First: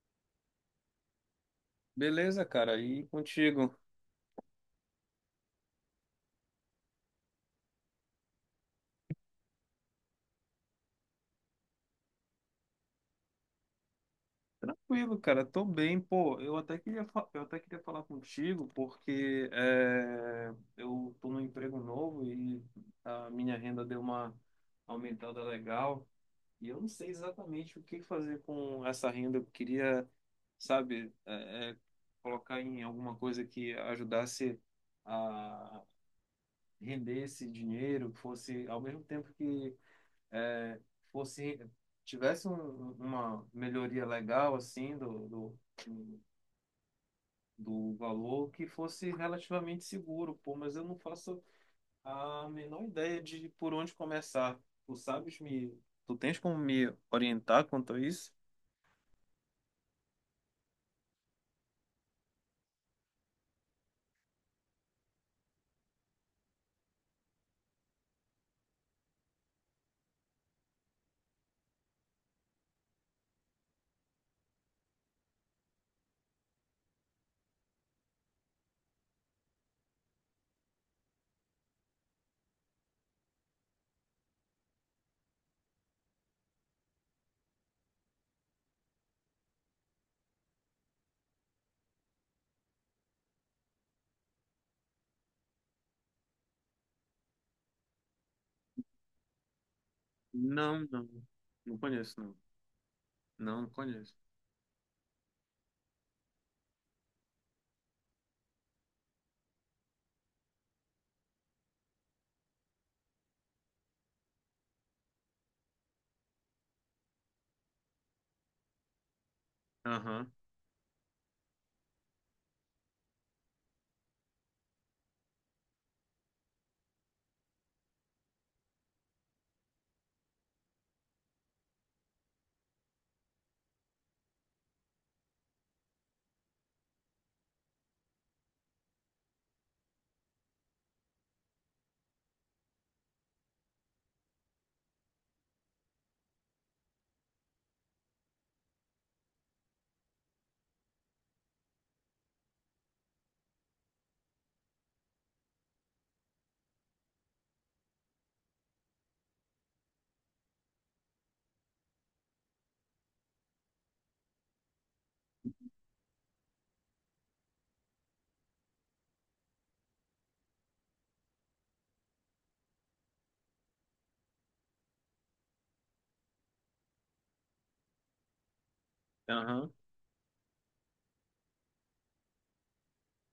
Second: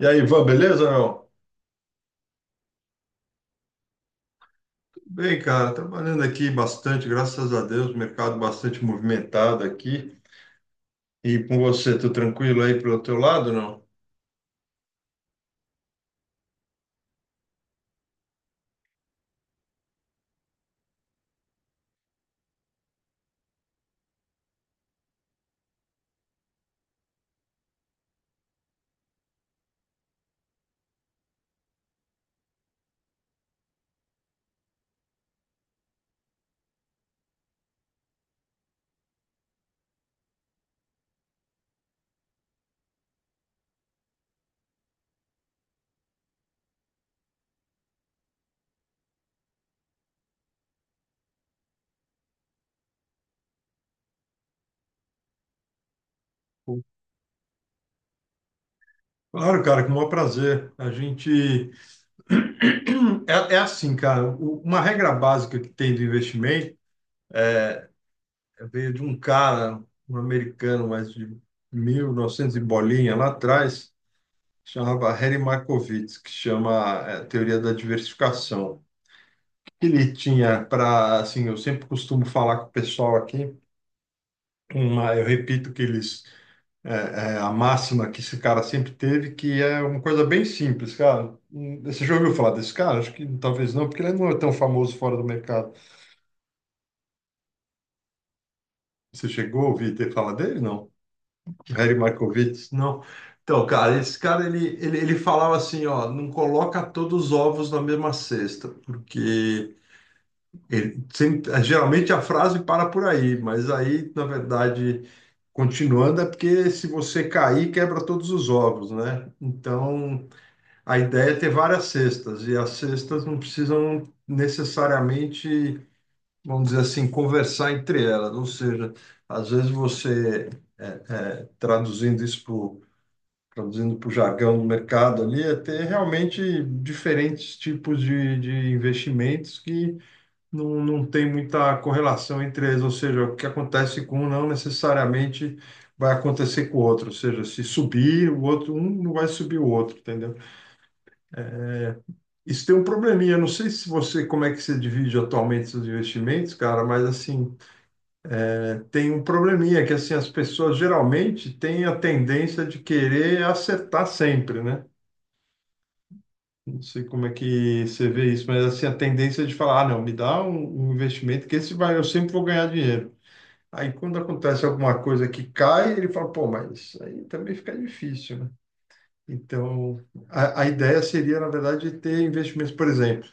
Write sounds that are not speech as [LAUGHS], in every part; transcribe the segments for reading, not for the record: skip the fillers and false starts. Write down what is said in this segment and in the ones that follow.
E aí, Ivan, beleza, não? Beleza, cara, e contigo? Tudo bem, cara. Trabalhando aqui bastante, graças a Deus, mercado bastante movimentado aqui. E com você, tudo tranquilo aí pelo teu lado, não? Tranquilo, cara, tô bem, pô. Eu até queria falar contigo porque eu tô num emprego novo e a minha renda deu uma aumentada legal e eu não sei exatamente o que fazer com essa renda. Eu queria, sabe, colocar em alguma coisa que ajudasse a render esse dinheiro, que fosse ao mesmo tempo que é, fosse tivesse uma melhoria legal assim do do valor que fosse relativamente seguro, pô, mas eu não faço a menor ideia de por onde começar. Tu sabes me, Tu tens como me orientar quanto a isso? Claro, cara, com o maior prazer. A gente. [CLEARS THROAT] É assim, cara, uma regra básica que tem do investimento veio de um cara, um americano, mas de 1900 e novecentos e bolinha lá atrás, chamava Harry Markowitz, que chama, Teoria da Diversificação. Ele tinha para, assim, eu sempre costumo falar com o pessoal aqui, uma, eu repito que eles, a máxima que esse cara sempre teve, que é uma coisa bem simples, cara. Você já ouviu falar desse cara? Acho que talvez não, porque ele não é tão famoso fora do mercado. Você chegou a ouvir ter falar dele? Não, Não. não. Não Harry conheço, não. Markowitz? Não. Não, Então, não cara, conheço. esse cara, ele falava assim, ó, não coloca todos os ovos na mesma cesta, porque ele, geralmente a frase para por aí, mas aí, na verdade, continuando, é porque se você cair, quebra todos os ovos, né? Então, Aham, a ideia é ter várias cestas, e as cestas não precisam necessariamente, vamos dizer assim, conversar entre elas. Ou seja, às vezes você, é, é, traduzindo isso pro, traduzindo para o jargão do mercado ali, é ter realmente diferentes tipos de investimentos que não tem muita correlação entre eles, ou seja, o que acontece com um não necessariamente vai acontecer com o outro, ou seja, se subir, o outro, um não vai subir o outro, entendeu? Isso tem um probleminha, não sei se você, como é que você divide atualmente seus investimentos, cara, mas assim, tem um probleminha que assim, as pessoas geralmente têm a tendência de querer acertar sempre, né? Não sei como é que você vê isso, mas assim, a tendência de falar, ah, não, me dá um investimento que esse vai, eu sempre vou ganhar dinheiro. Aí quando acontece alguma coisa que cai, ele fala, pô, mas aí também fica difícil, né? aham. Então, a ideia seria, na verdade, ter investimentos, por exemplo,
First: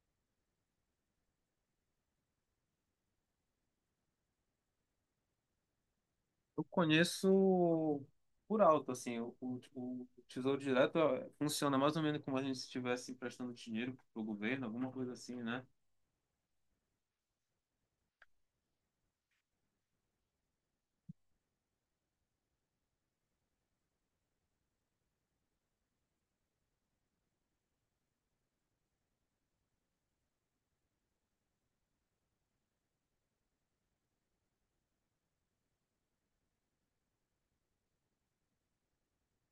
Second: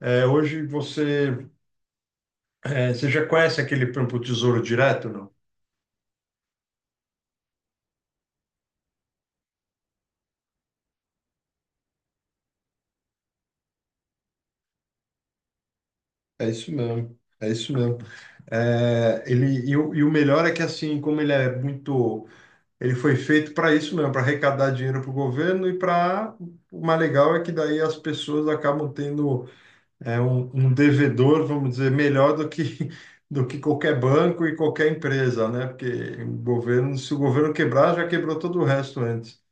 hoje você já conhece aquele, por exemplo, Tesouro Direto, não? Eu conheço por alto, assim, o Tesouro Direto ó, funciona mais ou menos como a gente estivesse emprestando dinheiro para o governo, alguma coisa assim, né? É isso mesmo, é isso mesmo. Ele, e o melhor é que, assim, como ele é muito. Ele foi feito para isso mesmo, para arrecadar dinheiro para o governo e para. O mais legal é que daí as pessoas acabam tendo um devedor, vamos dizer, melhor do que, [LAUGHS] do que qualquer banco e qualquer empresa, né? Porque o governo, se o governo quebrar, já quebrou todo o resto antes. [LAUGHS]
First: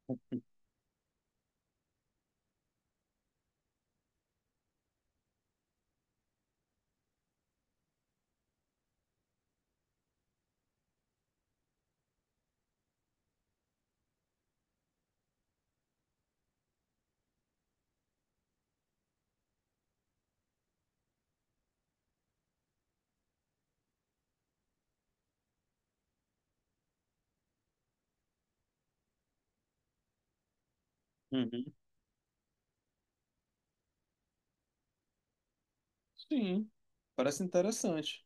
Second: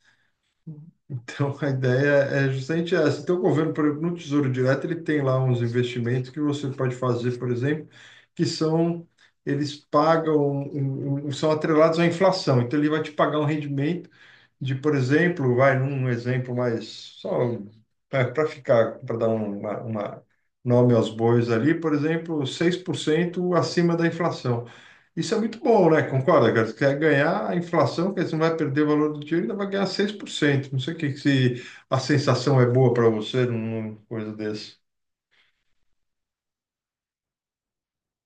Então, a ideia é justamente essa. Então, o governo, por exemplo, no Tesouro Direto, ele tem lá uns investimentos que você pode fazer, por exemplo, que são, eles pagam, são atrelados à inflação. Então, ele vai te pagar um rendimento de, por exemplo, vai num exemplo mais só para ficar, para dar uma nome aos bois ali, por exemplo, 6% acima da inflação. Isso é muito bom, né? Concorda, cara? Você quer ganhar a inflação, quer dizer, você não vai perder o valor do dinheiro, ainda vai ganhar 6%. Não sei o que que se Uhum. a sensação é boa para você numa coisa desse. Sim, parece interessante,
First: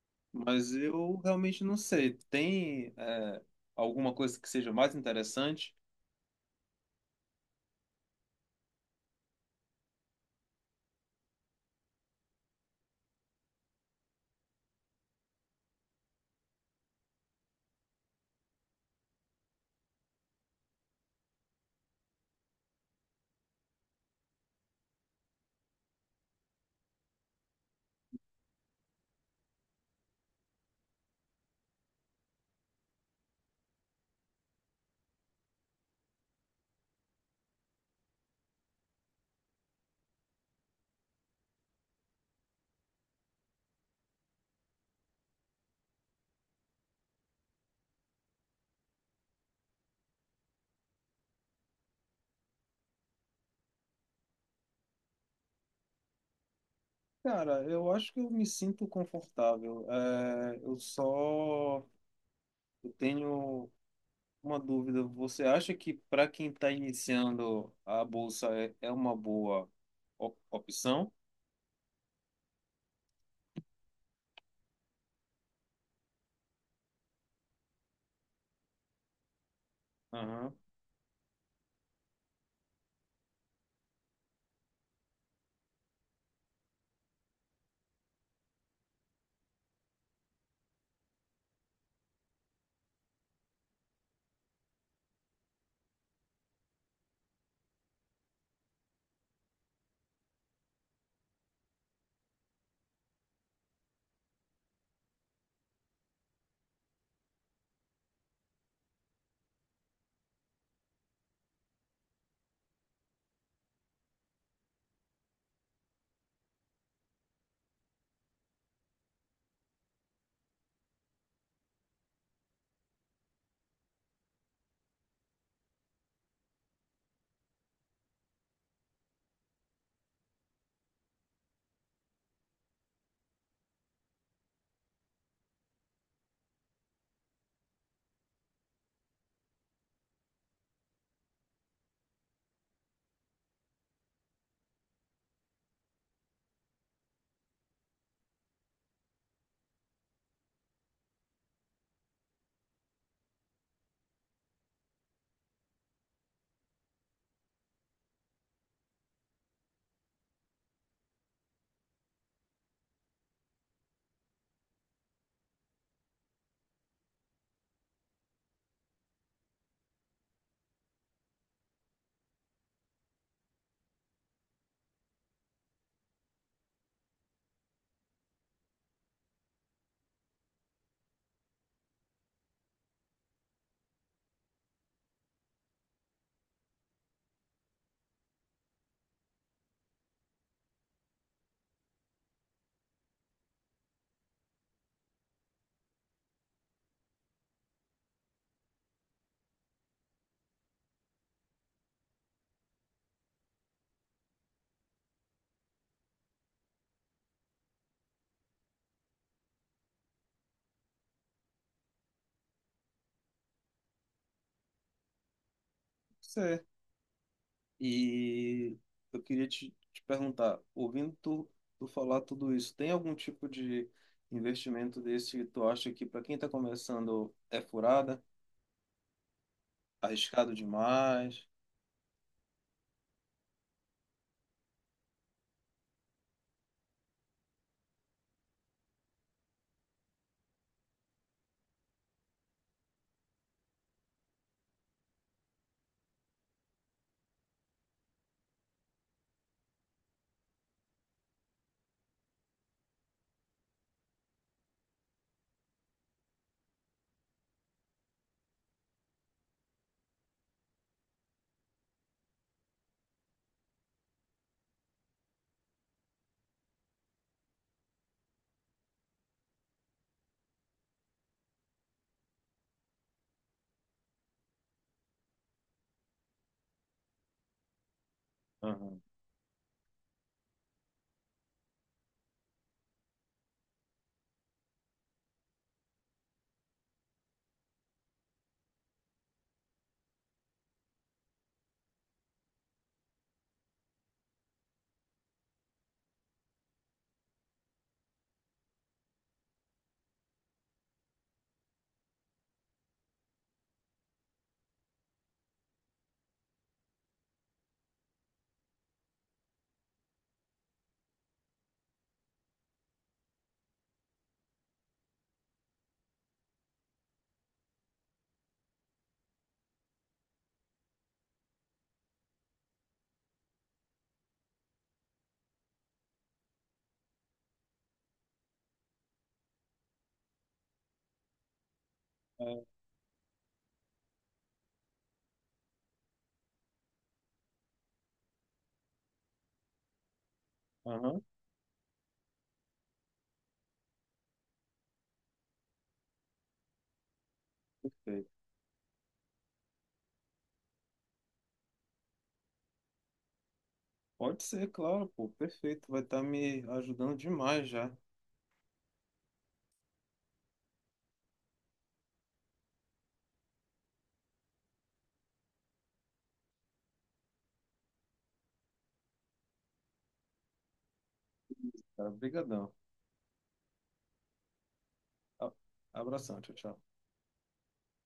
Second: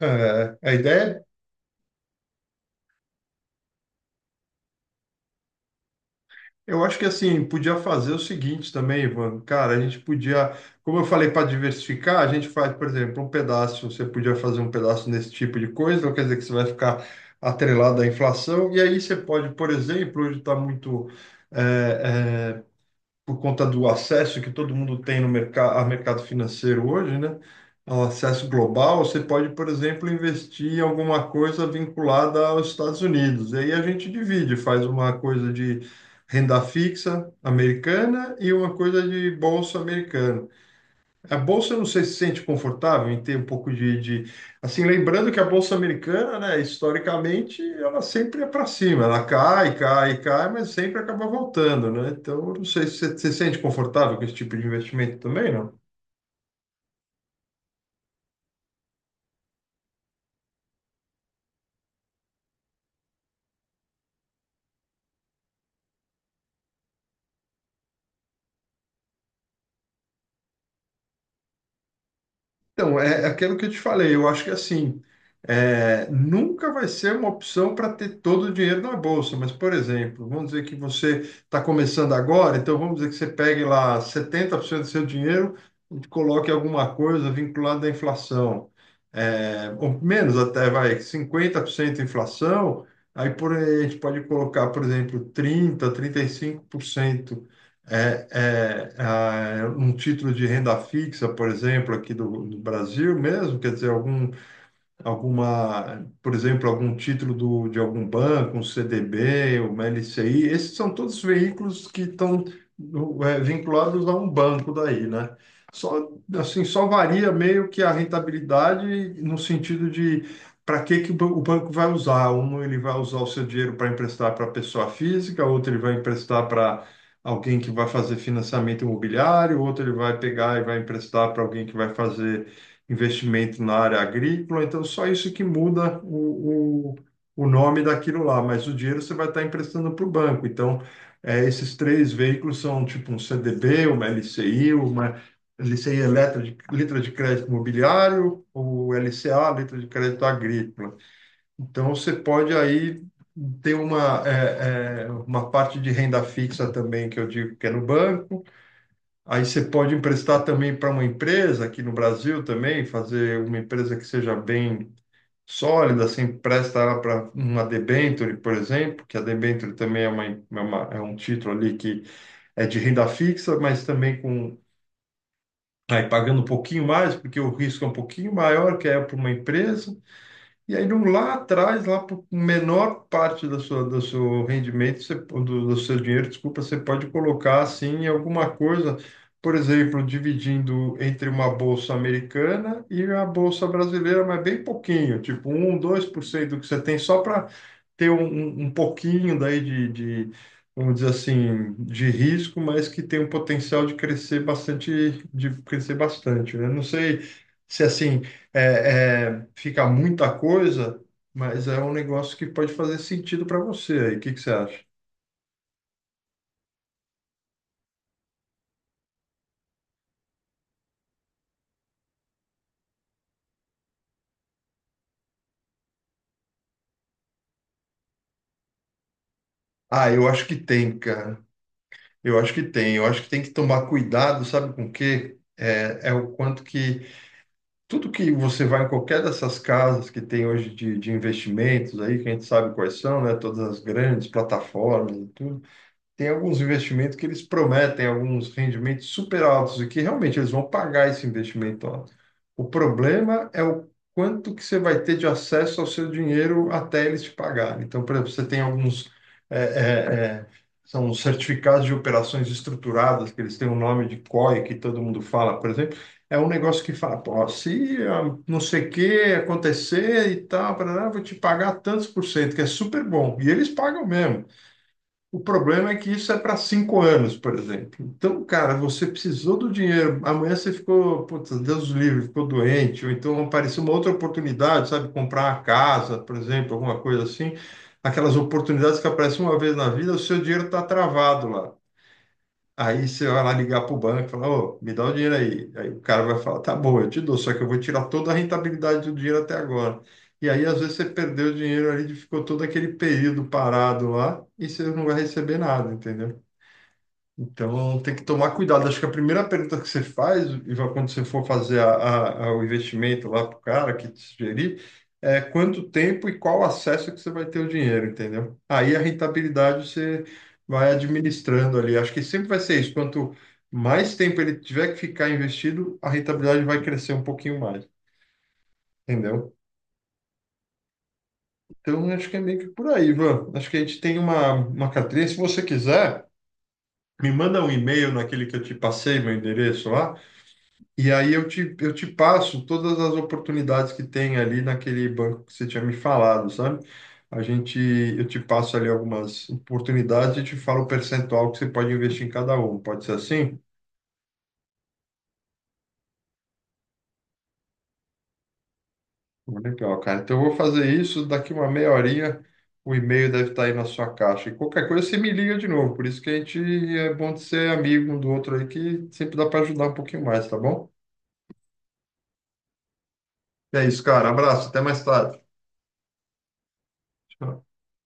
A mas ideia eu é. realmente não sei. Tem, é, alguma coisa que seja mais interessante? Eu acho que assim, podia fazer o seguinte também, Ivan. Cara, a gente podia, como eu falei, para diversificar, a gente faz, por exemplo, um pedaço, você podia fazer um pedaço nesse tipo de coisa, não quer dizer que você vai ficar atrelado à inflação, e aí você pode, por exemplo, hoje está muito. eh, eh, por conta do acesso que todo mundo tem no mercado, ao mercado financeiro hoje, né? Ao acesso global, você pode, por exemplo, investir em alguma coisa vinculada aos Estados Unidos. E aí a gente divide, faz uma coisa de renda fixa americana e uma coisa de bolsa americana. A bolsa não sei se sente confortável em ter um pouco de, assim, lembrando que a bolsa americana, né, historicamente, ela sempre é para cima, ela cai, cai, cai, mas sempre acaba voltando, né? Então, eu não sei se você se sente confortável com esse tipo de investimento também. Cara, eu acho que eu me sinto confortável. É, eu tenho uma dúvida. Você acha que para quem está iniciando a bolsa é uma boa opção? Então, é aquilo que eu te falei, eu acho que assim, nunca vai ser uma opção para ter todo o dinheiro na bolsa, mas, por exemplo, vamos Aham. dizer que você está começando agora, então vamos dizer que você pegue lá 70% do seu dinheiro e coloque alguma coisa vinculada à inflação. Ou menos até, vai, 50% inflação, aí a gente pode colocar, por exemplo, 30%, 35%. Um título de renda fixa, por exemplo, aqui do Brasil mesmo, quer dizer, alguma, por exemplo, algum título de algum banco, um CDB, uma LCI, esses são todos veículos que estão vinculados a um banco daí, né? Só, assim, só varia meio que a rentabilidade no sentido de para que que o banco vai usar. Um, ele vai usar o seu dinheiro para emprestar para pessoa física, outro ele vai emprestar para alguém que vai fazer financiamento imobiliário, outro ele vai pegar e vai emprestar para alguém que vai fazer investimento na área agrícola, então só isso que muda o nome daquilo lá, mas o dinheiro você vai estar emprestando para o banco. Então, esses três veículos são tipo um CDB, uma LCI, uma LCI é letra de crédito imobiliário, ou LCA, letra de crédito agrícola. Então, você pode aí ter uma parte de renda fixa também, que eu digo que é no banco. Aí você pode emprestar também para uma empresa, aqui no Brasil também, fazer uma empresa que seja bem sólida, você empresta ela para uma debênture, por exemplo, que a debênture também é um título ali que é de renda fixa, mas também com aí pagando um pouquinho mais, porque o risco é um pouquinho maior, que é para uma empresa, e aí lá atrás, lá por menor parte da sua, do seu rendimento, do seu dinheiro, desculpa, você pode colocar assim em alguma coisa, por exemplo, dividindo entre uma bolsa americana e a bolsa brasileira, mas bem pouquinho, tipo um 1, 2% do que você tem, só para ter um pouquinho daí de, vamos dizer assim, de risco, mas que tem um potencial de crescer bastante, né? Não sei se assim fica muita coisa, mas é um negócio que pode fazer sentido para você aí. O que que você acha? Certo. E eu queria te perguntar, ouvindo tu falar tudo isso, tem algum tipo de investimento desse que tu acha que para quem está começando é furada, Ah, eu acho arriscado que tem, cara. demais? Eu acho que tem. Eu acho que tem que tomar cuidado, sabe com o quê? É o quanto que tudo que você vai em qualquer dessas casas que tem hoje de investimentos aí, que a gente sabe quais são, né? Todas as grandes plataformas e tudo. Tem alguns investimentos que eles prometem alguns rendimentos super altos e que realmente eles vão pagar esse investimento alto. O problema é o quanto que você vai ter de acesso ao seu dinheiro até eles te pagarem. Então, por exemplo, você tem alguns é, é, é, são os certificados de operações estruturadas, que eles têm o nome de COI, que todo mundo fala, por exemplo, é um negócio que fala, pô, se não sei o que acontecer e tal, parará, vou te pagar tantos por cento, que é super bom. E eles pagam mesmo. O problema é que isso é para 5 anos, por exemplo. Então, cara, Aham. você precisou do dinheiro. Amanhã você ficou, putz, Deus livre, ficou doente, ou então apareceu uma outra oportunidade, sabe? Comprar uma casa, por exemplo, alguma coisa assim. Aquelas oportunidades que aparecem uma vez na vida, o seu dinheiro está travado lá. Aí você vai lá ligar para o banco e falar, ô, me dá o dinheiro aí. Aí o cara vai falar, tá bom, eu te dou, só que eu vou tirar toda a rentabilidade do dinheiro até agora. E aí, às vezes, você perdeu o dinheiro ali, ficou todo aquele período parado lá e você não vai receber nada, entendeu? Então, tem que tomar cuidado. Acho que a primeira pergunta que você faz, e vai quando você for fazer o investimento lá para o cara que te sugerir, é quanto tempo e qual acesso que você vai ter o dinheiro, entendeu? Aí a rentabilidade você vai administrando ali. Acho que sempre vai ser isso. Quanto mais tempo ele tiver que ficar investido, a rentabilidade vai crescer um pouquinho mais, entendeu? Então, acho que é meio que É, por aí, Ivan. Acho que a gente tem uma carteirinha. Se você quiser, me manda um e-mail naquele que eu te passei, meu endereço lá. E aham, aí eu te passo todas as oportunidades que tem ali naquele banco que você tinha me falado, sabe? A gente, eu perfeito. te passo ali algumas oportunidades e te falo o percentual que você pode investir em cada um. Pode ser assim? Pode ser, claro, pô, perfeito. Vai estar me ajudando demais já. Legal, cara. Então eu vou fazer isso, daqui uma meia horinha o e-mail deve estar aí na sua caixa. E qualquer coisa você me liga de novo. Por isso que a gente é bom de ser amigo um do outro aí, que sempre dá para ajudar um pouquinho mais, tá bom? Cara, brigadão. É isso, cara. Abraço, até mais tarde. A- Abração, tchau, tchau. Tchau.